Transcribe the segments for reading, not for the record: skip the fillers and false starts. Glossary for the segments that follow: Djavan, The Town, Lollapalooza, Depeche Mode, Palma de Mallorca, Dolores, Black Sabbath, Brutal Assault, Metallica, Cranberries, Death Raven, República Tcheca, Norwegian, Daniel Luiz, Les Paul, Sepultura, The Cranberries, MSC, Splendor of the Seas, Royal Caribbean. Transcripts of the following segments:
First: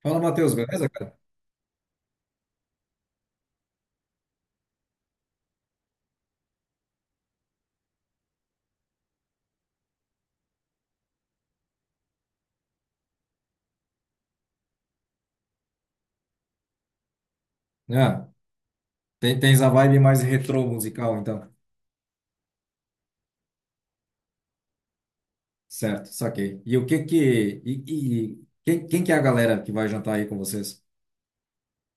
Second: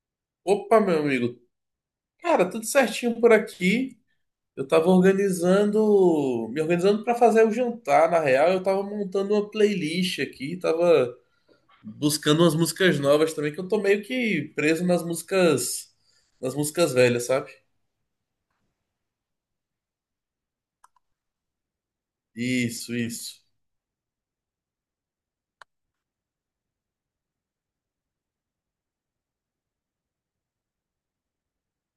Fala, Matheus, Opa, beleza, meu cara? amigo. Cara, tudo certinho por aqui. Eu tava organizando, me organizando para fazer o jantar. Na real, eu tava montando uma playlist aqui, tava buscando umas músicas novas também, que eu tô meio que preso nas músicas velhas, sabe? Ah, tens a vibe mais retrô musical, então. Isso, isso. Certo, saquei. E quem que é a galera que vai jantar aí com vocês?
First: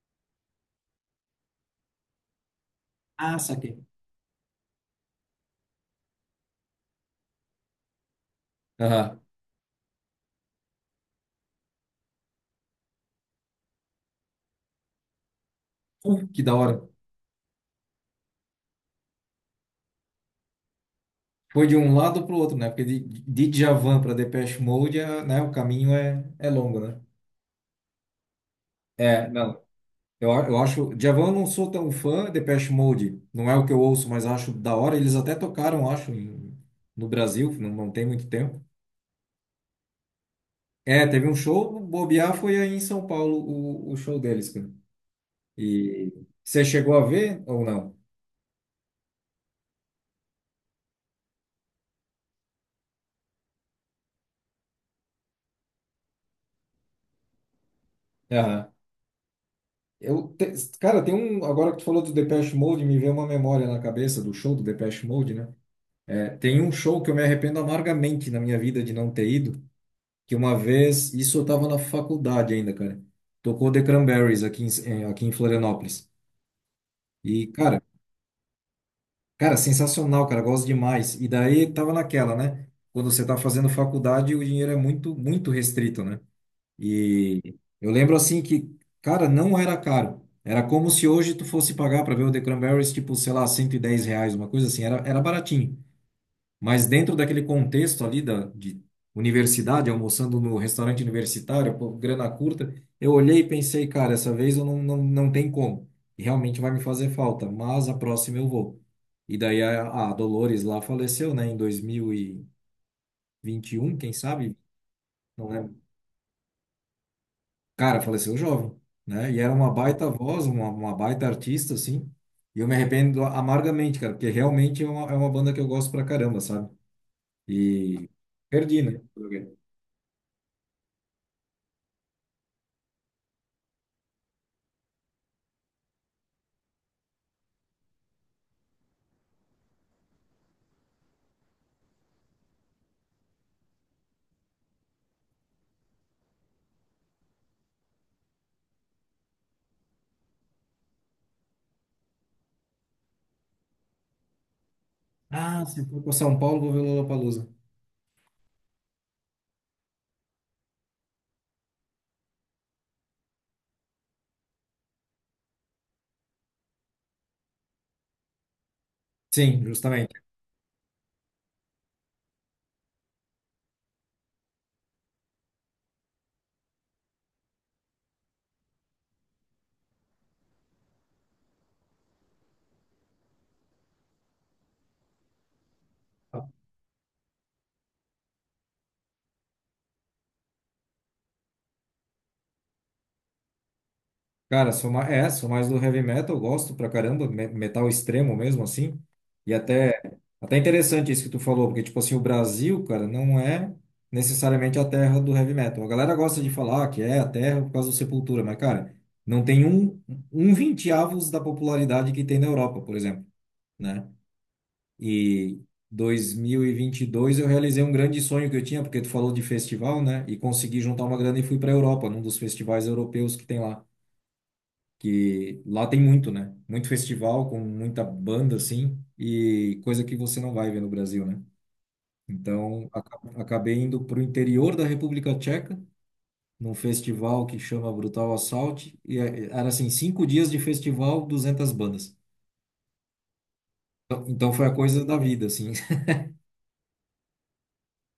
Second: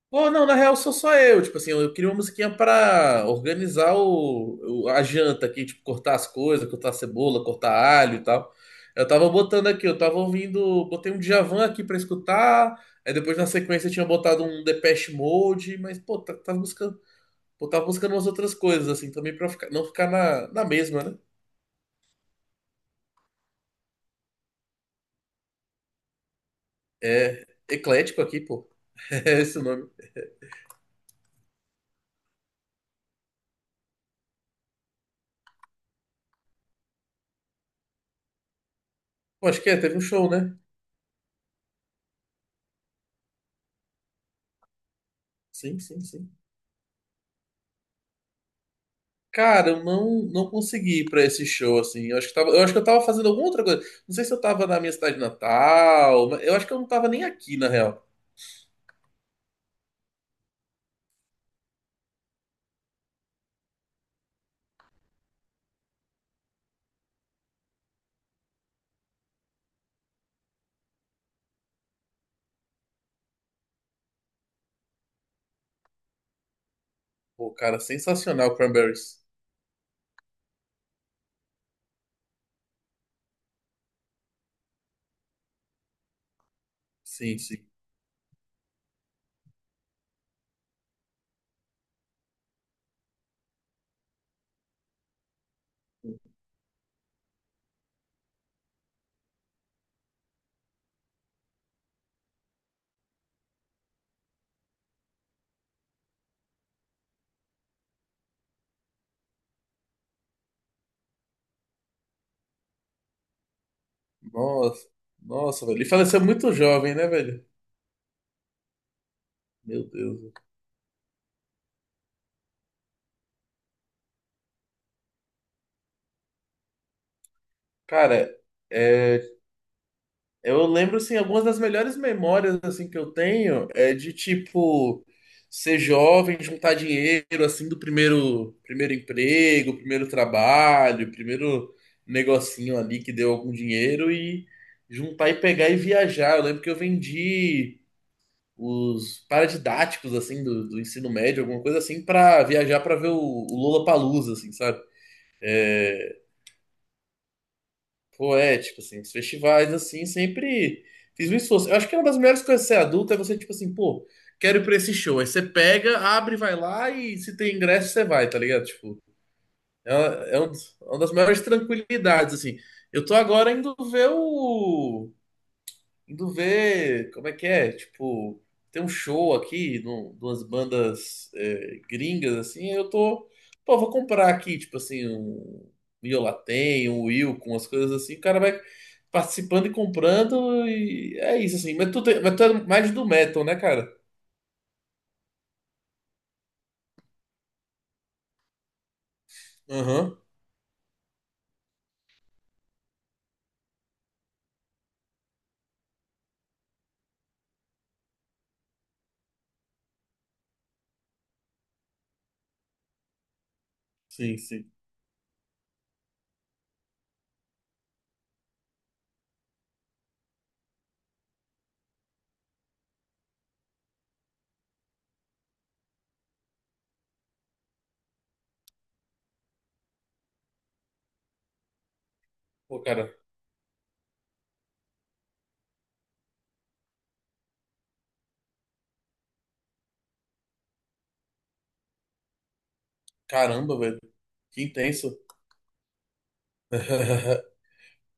Pô, não, na real sou só eu. Tipo assim, eu queria uma musiquinha pra Ah, saquei. organizar a janta aqui, tipo, cortar as coisas, cortar cebola, cortar alho e tal. Eu Aham. tava botando aqui, eu tava ouvindo, botei um Djavan aqui pra escutar, aí depois na sequência eu tinha botado um Depeche Mode, mas, pô, Que da tava hora. buscando, pô, tava buscando umas outras coisas, assim, também pra ficar, não ficar na mesma, né? Foi de um lado pro outro, né? Porque de Djavan para Depeche Mode, é, né, o caminho é longo, né? É, eclético aqui, pô, É, é esse não. o nome. Eu acho... Djavan eu não sou tão fã, Depeche Mode não é o que eu ouço, mas acho da hora. Eles até tocaram, acho, no Brasil, não, não tem muito tempo. Pô, acho que é, teve um show, né? É, teve um show, bobear foi aí em São Paulo o show deles, cara. Sim, sim, E sim. você chegou a ver ou não? Cara, eu não, não consegui ir pra esse show, assim. Eu acho que tava, eu acho que eu tava fazendo alguma outra coisa. Não sei se eu tava na minha cidade natal, mas eu acho que eu não tava nem aqui, na real. Aham. Eu, te- Cara, tem um, agora que tu falou do Depeche Mode, me veio uma memória na cabeça do show do Depeche Mode, né? É, tem um show que eu me arrependo amargamente na minha vida de não ter ido, que uma vez, isso eu tava na faculdade ainda, cara. Tocou The Cranberries aqui aqui em Florianópolis. E, Pô, cara, cara, sensacional, Cranberries. Cara, sensacional, cara, gosto demais. E daí tava naquela, né? Quando você tá fazendo faculdade, o dinheiro é muito, muito restrito, né? Sim, E sim. eu lembro assim que, cara, não era caro. Era como se hoje tu fosse pagar para ver o The Cranberries, tipo, sei lá, R$110, uma coisa assim, era baratinho. Mas dentro daquele contexto ali da, de universidade, almoçando no restaurante universitário, pô, grana curta, eu olhei e pensei, cara, essa vez eu não, não, não tem como. E realmente vai me fazer falta, mas a próxima eu vou. E daí a Dolores lá faleceu, né, em dois mil e vinte e um, quem sabe? Nossa, Não nossa, velho. lembro. Ele faleceu muito jovem, né, velho? Cara, faleceu jovem, né? E era uma Meu baita Deus. voz, uma baita artista, assim. E eu me arrependo amargamente, cara, porque realmente é uma banda que eu gosto pra caramba, sabe? E Cara, perdi, né? é. Eu lembro, assim, algumas das melhores memórias, assim, que eu tenho é de, tipo, ser jovem, juntar dinheiro, assim, do primeiro emprego, primeiro trabalho, primeiro negocinho ali que deu algum dinheiro e juntar e pegar e viajar. Eu lembro que eu vendi os paradidáticos, assim, do ensino médio, alguma coisa assim, pra viajar pra ver o Lollapalooza, assim, sabe? Ah, se eu for para São Paulo, vou ver o Lollapalooza. Pô, é, tipo assim, os festivais, assim, sempre fiz um esforço. Eu acho que é uma das melhores coisas de ser adulto é você, tipo assim, pô, quero ir pra esse show. Aí você pega, abre, vai lá e se tem ingresso, você vai, tá ligado? Tipo, Sim, é uma, justamente. é um- é uma das maiores tranquilidades, assim. Eu tô agora indo ver o, Indo ver como é que é, tipo, tem um show aqui de umas bandas gringas, assim, pô, vou comprar aqui, tipo assim, um Miolatém, um Will, com as coisas assim, o cara vai participando e comprando e é isso, assim, mas mas tu é mais do metal, né, cara? Cara, sou mais do heavy metal, gosto pra caramba, metal extremo mesmo, assim. E até, Aham, até interessante isso que tu falou, porque, tipo assim, o Brasil, cara, não é necessariamente a terra do heavy metal. A galera gosta de falar que é a terra por causa do Sepultura, mas, cara, não tem um vinteavos da popularidade que tem na Europa, por exemplo, né? sim, sim. E dois mil e vinte e dois eu realizei um grande sonho que eu tinha, porque tu falou de festival, né? E consegui juntar uma grana e fui para a Europa, num dos festivais europeus que tem lá. Que lá tem muito, né? Muito festival com muita banda, assim, e coisa que você não vai ver no Brasil, né? Pô, Então, cara, acabei indo para o interior da República Tcheca, num festival que chama Brutal Assault, e era assim, 5 dias de festival, 200 bandas. caramba, velho, Então que foi a coisa da intenso. vida, assim.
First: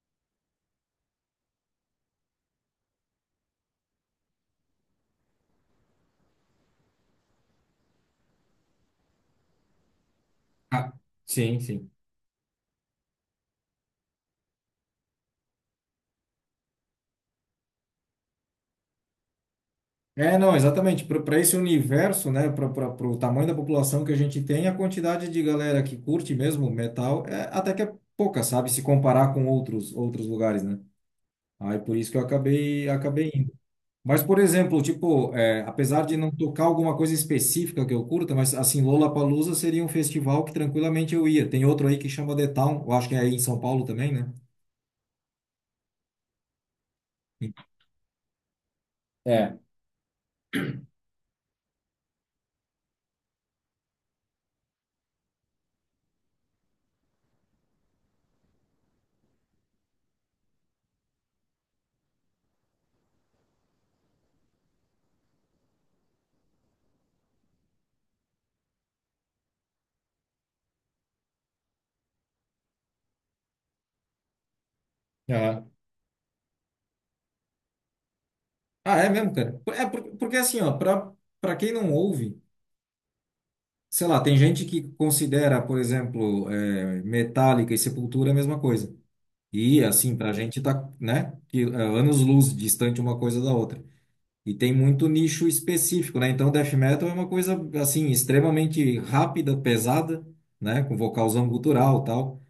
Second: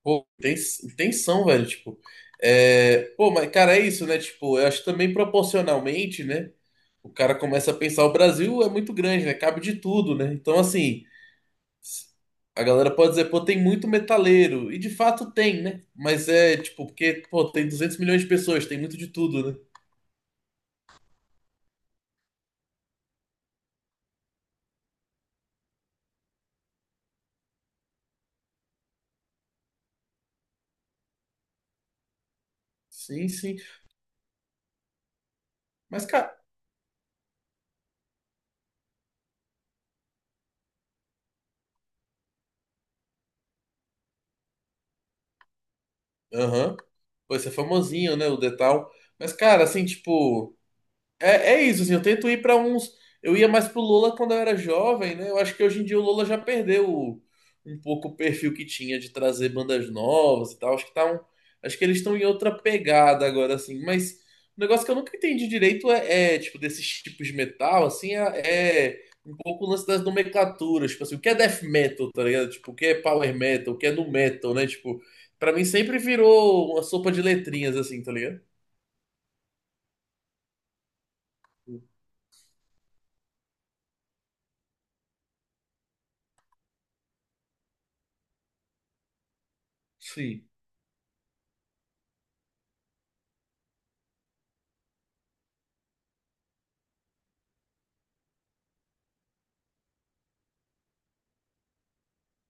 Pô, tensão, velho, tipo. É... Pô, mas, cara, é isso, né? Tipo, eu acho que também proporcionalmente, né? O cara começa a pensar, o Brasil é muito grande, né? Cabe de tudo, né? Então, Ah, assim, sim, sim. s- a galera pode dizer, pô, tem muito metaleiro. E de fato tem, né? Mas é, tipo, porque, pô, tem 200 milhões de pessoas, tem muito de tudo, né? É, não, exatamente. Para esse universo, né, para o tamanho da população que a gente tem, a quantidade de galera que curte mesmo metal é até que é pouca, sabe? Se comparar com outros lugares, né? Aí por isso que eu acabei Sim, acabei indo. sim. Mas, por exemplo, tipo, apesar Mas, de não cara, tocar alguma coisa específica que eu curta, mas assim, Lollapalooza seria um festival que tranquilamente eu ia. Tem outro aí que chama The Town, eu acho que é aí em São Paulo também, né? aham. Pô, esse é famosinho, né? O Detal. Mas, É. cara, assim, tipo. É, é isso, assim, eu tento ir pra uns. Eu ia mais pro Lola quando eu era jovem, né? Eu acho que hoje em dia o Lola já perdeu o- um pouco o perfil que tinha de trazer bandas novas e tal. Acho que tá um, acho que eles estão em outra pegada agora, assim. Mas o negócio que eu nunca entendi direito tipo, desses tipos de metal, assim, é um pouco o lance das nomenclaturas. Tipo assim, o que é death metal, tá ligado? Tipo, o que é power metal, o que é nu metal, né? Tipo, pra mim Aham. sempre virou uma sopa de letrinhas, assim, tá ligado? Ah, é mesmo, cara? É porque assim, ó, para quem não ouve. Sei lá, tem gente que considera, por exemplo, Metallica e Sepultura a mesma coisa. E assim, pra Sim. gente tá, né, anos-luz distante uma coisa da outra. E tem muito nicho específico, né? Então, death metal é uma coisa assim extremamente rápida, pesada, né, com vocalzão gutural, tal.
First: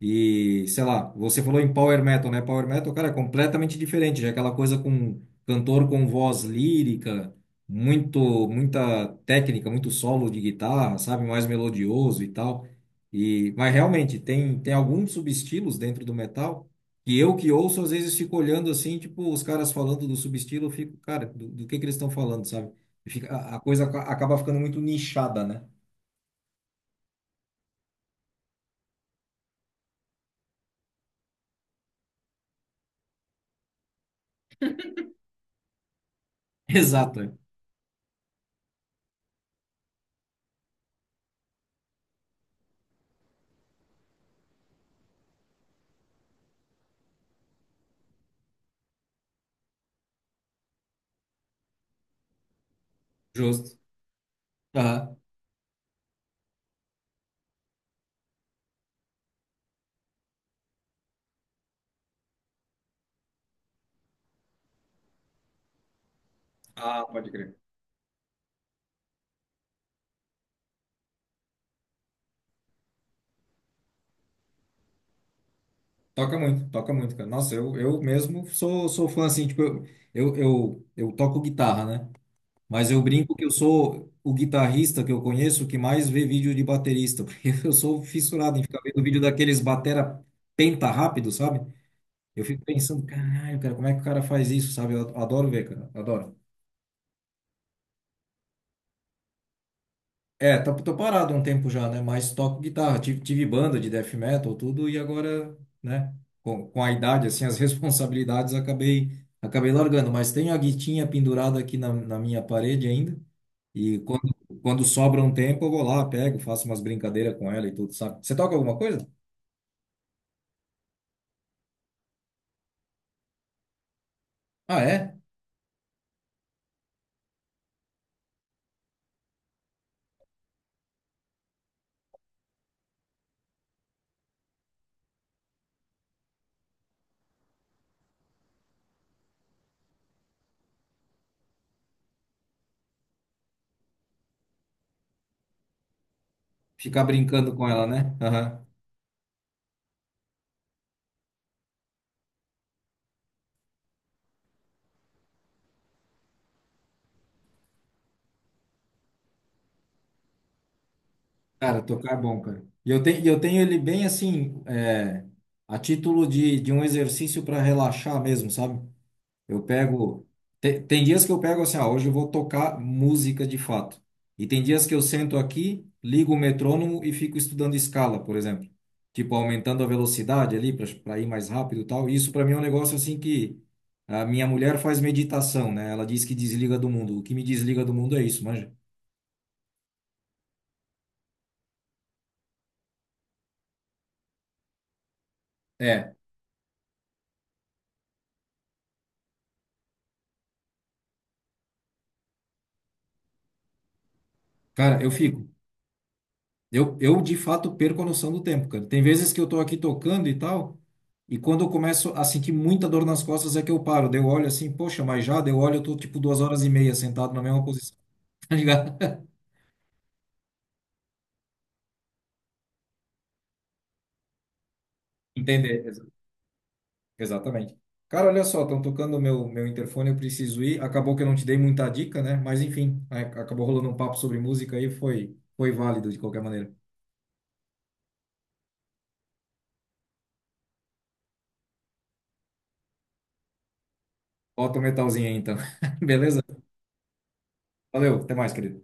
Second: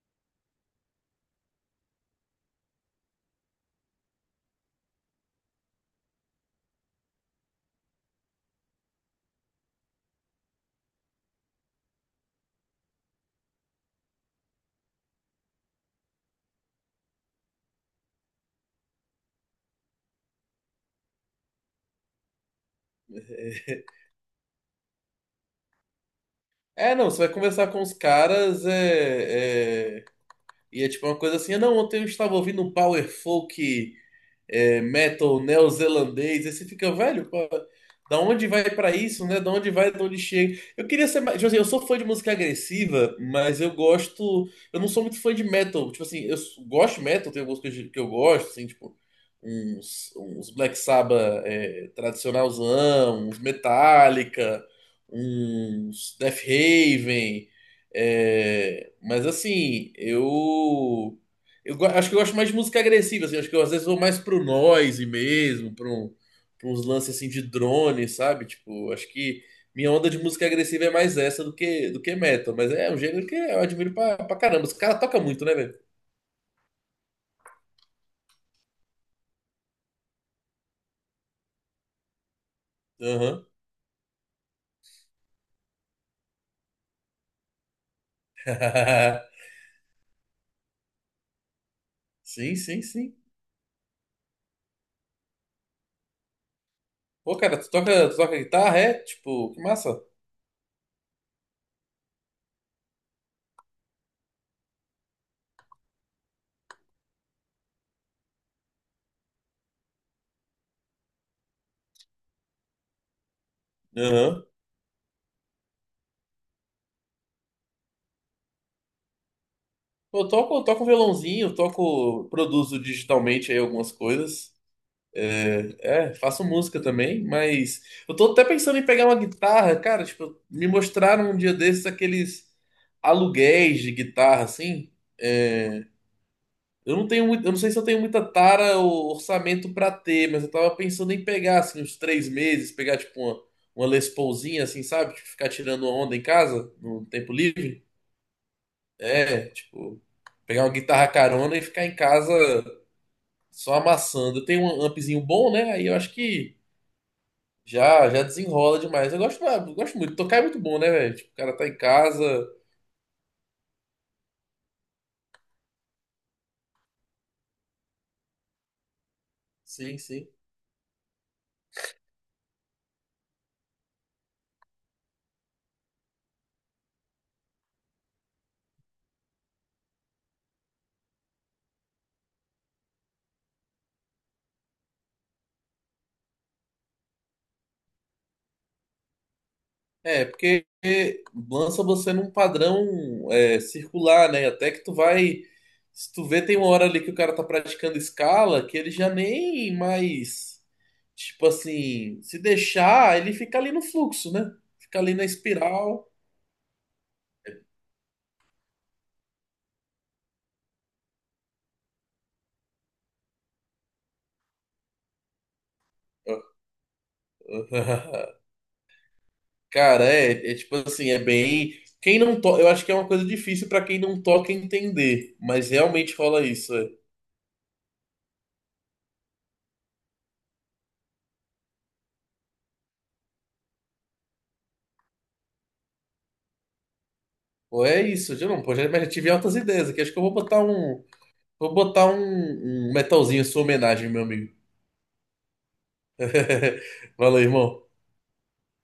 E, sei lá, você falou em Power Metal, né? Power Metal, cara, é completamente diferente, já é aquela coisa com cantor com voz lírica, muito, muita técnica, muito solo de guitarra, sabe? Mais melodioso e tal. E, mas realmente, tem alguns subestilos dentro do metal que eu que ouço, às vezes fico olhando assim, tipo, os caras falando do subestilo, eu fico, cara, do que eles estão falando, sabe? Fica, a coisa acaba ficando muito nichada, né? É, não, você vai conversar com os caras, e é tipo uma coisa assim: "Ah, não, ontem eu estava ouvindo um power folk metal neozelandês." Aí você fica, Exato, velho, é. pô, da onde vai pra isso, né? Da onde vai, da onde chega. Eu queria ser mais. Tipo assim, eu sou fã de música agressiva, mas eu gosto. Eu não sou muito fã de metal. Tipo assim, gosto de metal, tem algumas coisas que eu gosto, assim, tipo. Uns Black Sabbath tradicionalzão, uns Justo. Metallica, Aham. uns Death Raven, é, mas assim, acho que eu gosto mais de música agressiva, assim. Acho que eu às vezes vou mais pro noise mesmo, pra uns Ah, lances assim pode de crer. drone, sabe? Tipo, acho que minha onda de música agressiva é mais essa do que metal. Mas é um gênero que eu admiro pra caramba. Os caras tocam muito, né, velho? Toca muito, cara. Nossa, eu mesmo sou fã, assim, tipo, eu toco guitarra, né? Mas eu brinco que Aham. eu sou o guitarrista que eu conheço que mais vê vídeo de baterista, porque eu sou fissurado em ficar vendo vídeo daqueles batera penta rápido, sabe? Eu Sim, fico sim, pensando, sim. caralho, cara, como é que o cara faz isso, sabe? Eu adoro ver, cara, adoro. Pô, cara, tu toca guitarra, é? Tipo, que massa. É, tô parado há um tempo já, né? Mas toco guitarra. Tive banda de death metal, tudo, e agora, né? Com a idade, assim, as responsabilidades, acabei largando. Mas tenho a guitinha pendurada aqui na minha parede ainda. E quando, Aham. quando sobra um tempo, eu vou lá, pego, faço umas brincadeiras com ela e tudo, sabe? Você toca alguma coisa? Pô, eu toco, eu toco violãozinho, eu toco, produzo digitalmente aí algumas coisas. Ah, é? É, é, faço música também, mas eu tô até pensando em pegar uma guitarra, cara, tipo, me mostraram um dia desses aqueles aluguéis de guitarra, assim. É, eu não tenho muito, eu não sei se eu tenho muita tara ou orçamento pra ter, mas eu tava pensando em pegar, assim, uns 3 meses, pegar, tipo, uma Les Paulzinha, assim, sabe? Tipo, ficar tirando onda em casa, Ficar no tempo brincando com livre. ela, né? Aham. É, tipo, pegar uma guitarra carona e ficar em casa só amassando. Eu tenho um ampzinho bom, né? Aí eu acho que já desenrola demais. Eu gosto, ah, eu gosto muito. Tocar é muito bom, né, velho? Tipo, o cara tá em Cara, tocar é casa. bom, cara. E eu tenho ele bem assim, a título de um exercício para relaxar mesmo, sabe? Eu Sim, pego. sim. Tem dias que eu pego assim, ah, hoje eu vou tocar música de fato. E tem dias que eu sento aqui, ligo o metrônomo e fico estudando escala, por exemplo. Tipo, aumentando a velocidade ali para ir mais rápido e tal. Isso para mim é um negócio assim que a minha mulher faz meditação, né? Ela diz que desliga do mundo. O que me desliga do mundo é isso, manja. É, porque lança você num padrão circular, né? Até que tu vai. Se É, tu vê, tem uma hora ali que o cara tá praticando escala, que ele já nem mais. Tipo assim, se deixar, ele fica ali no fluxo, né? Fica cara, eu ali na fico. espiral. Eu de fato perco a noção do tempo, cara. Tem vezes que eu tô aqui tocando e tal, e quando eu começo a sentir muita dor nas costas é que eu paro. Daí eu olho assim, poxa, mas já, daí eu olho, eu tô tipo 2 horas e meia sentado na mesma posição, tá ligado? Cara, é, é tipo assim, é bem. Quem não toca, eu acho que é uma coisa difícil pra quem não toca entender, mas Entender, realmente rola isso. É. exatamente. Cara, olha só, estão tocando o meu interfone, eu preciso ir. Acabou que eu não te dei muita dica, né? Mas enfim, acabou rolando um papo sobre música aí, foi válido de qualquer maneira. Pô, é isso, já não, pô, já, mas já tive altas ideias aqui. Acho que eu vou botar um, vou botar um metalzinho em sua homenagem, meu amigo. Bota o metalzinho aí então. Beleza? Valeu, irmão. Valeu, até mais, querido.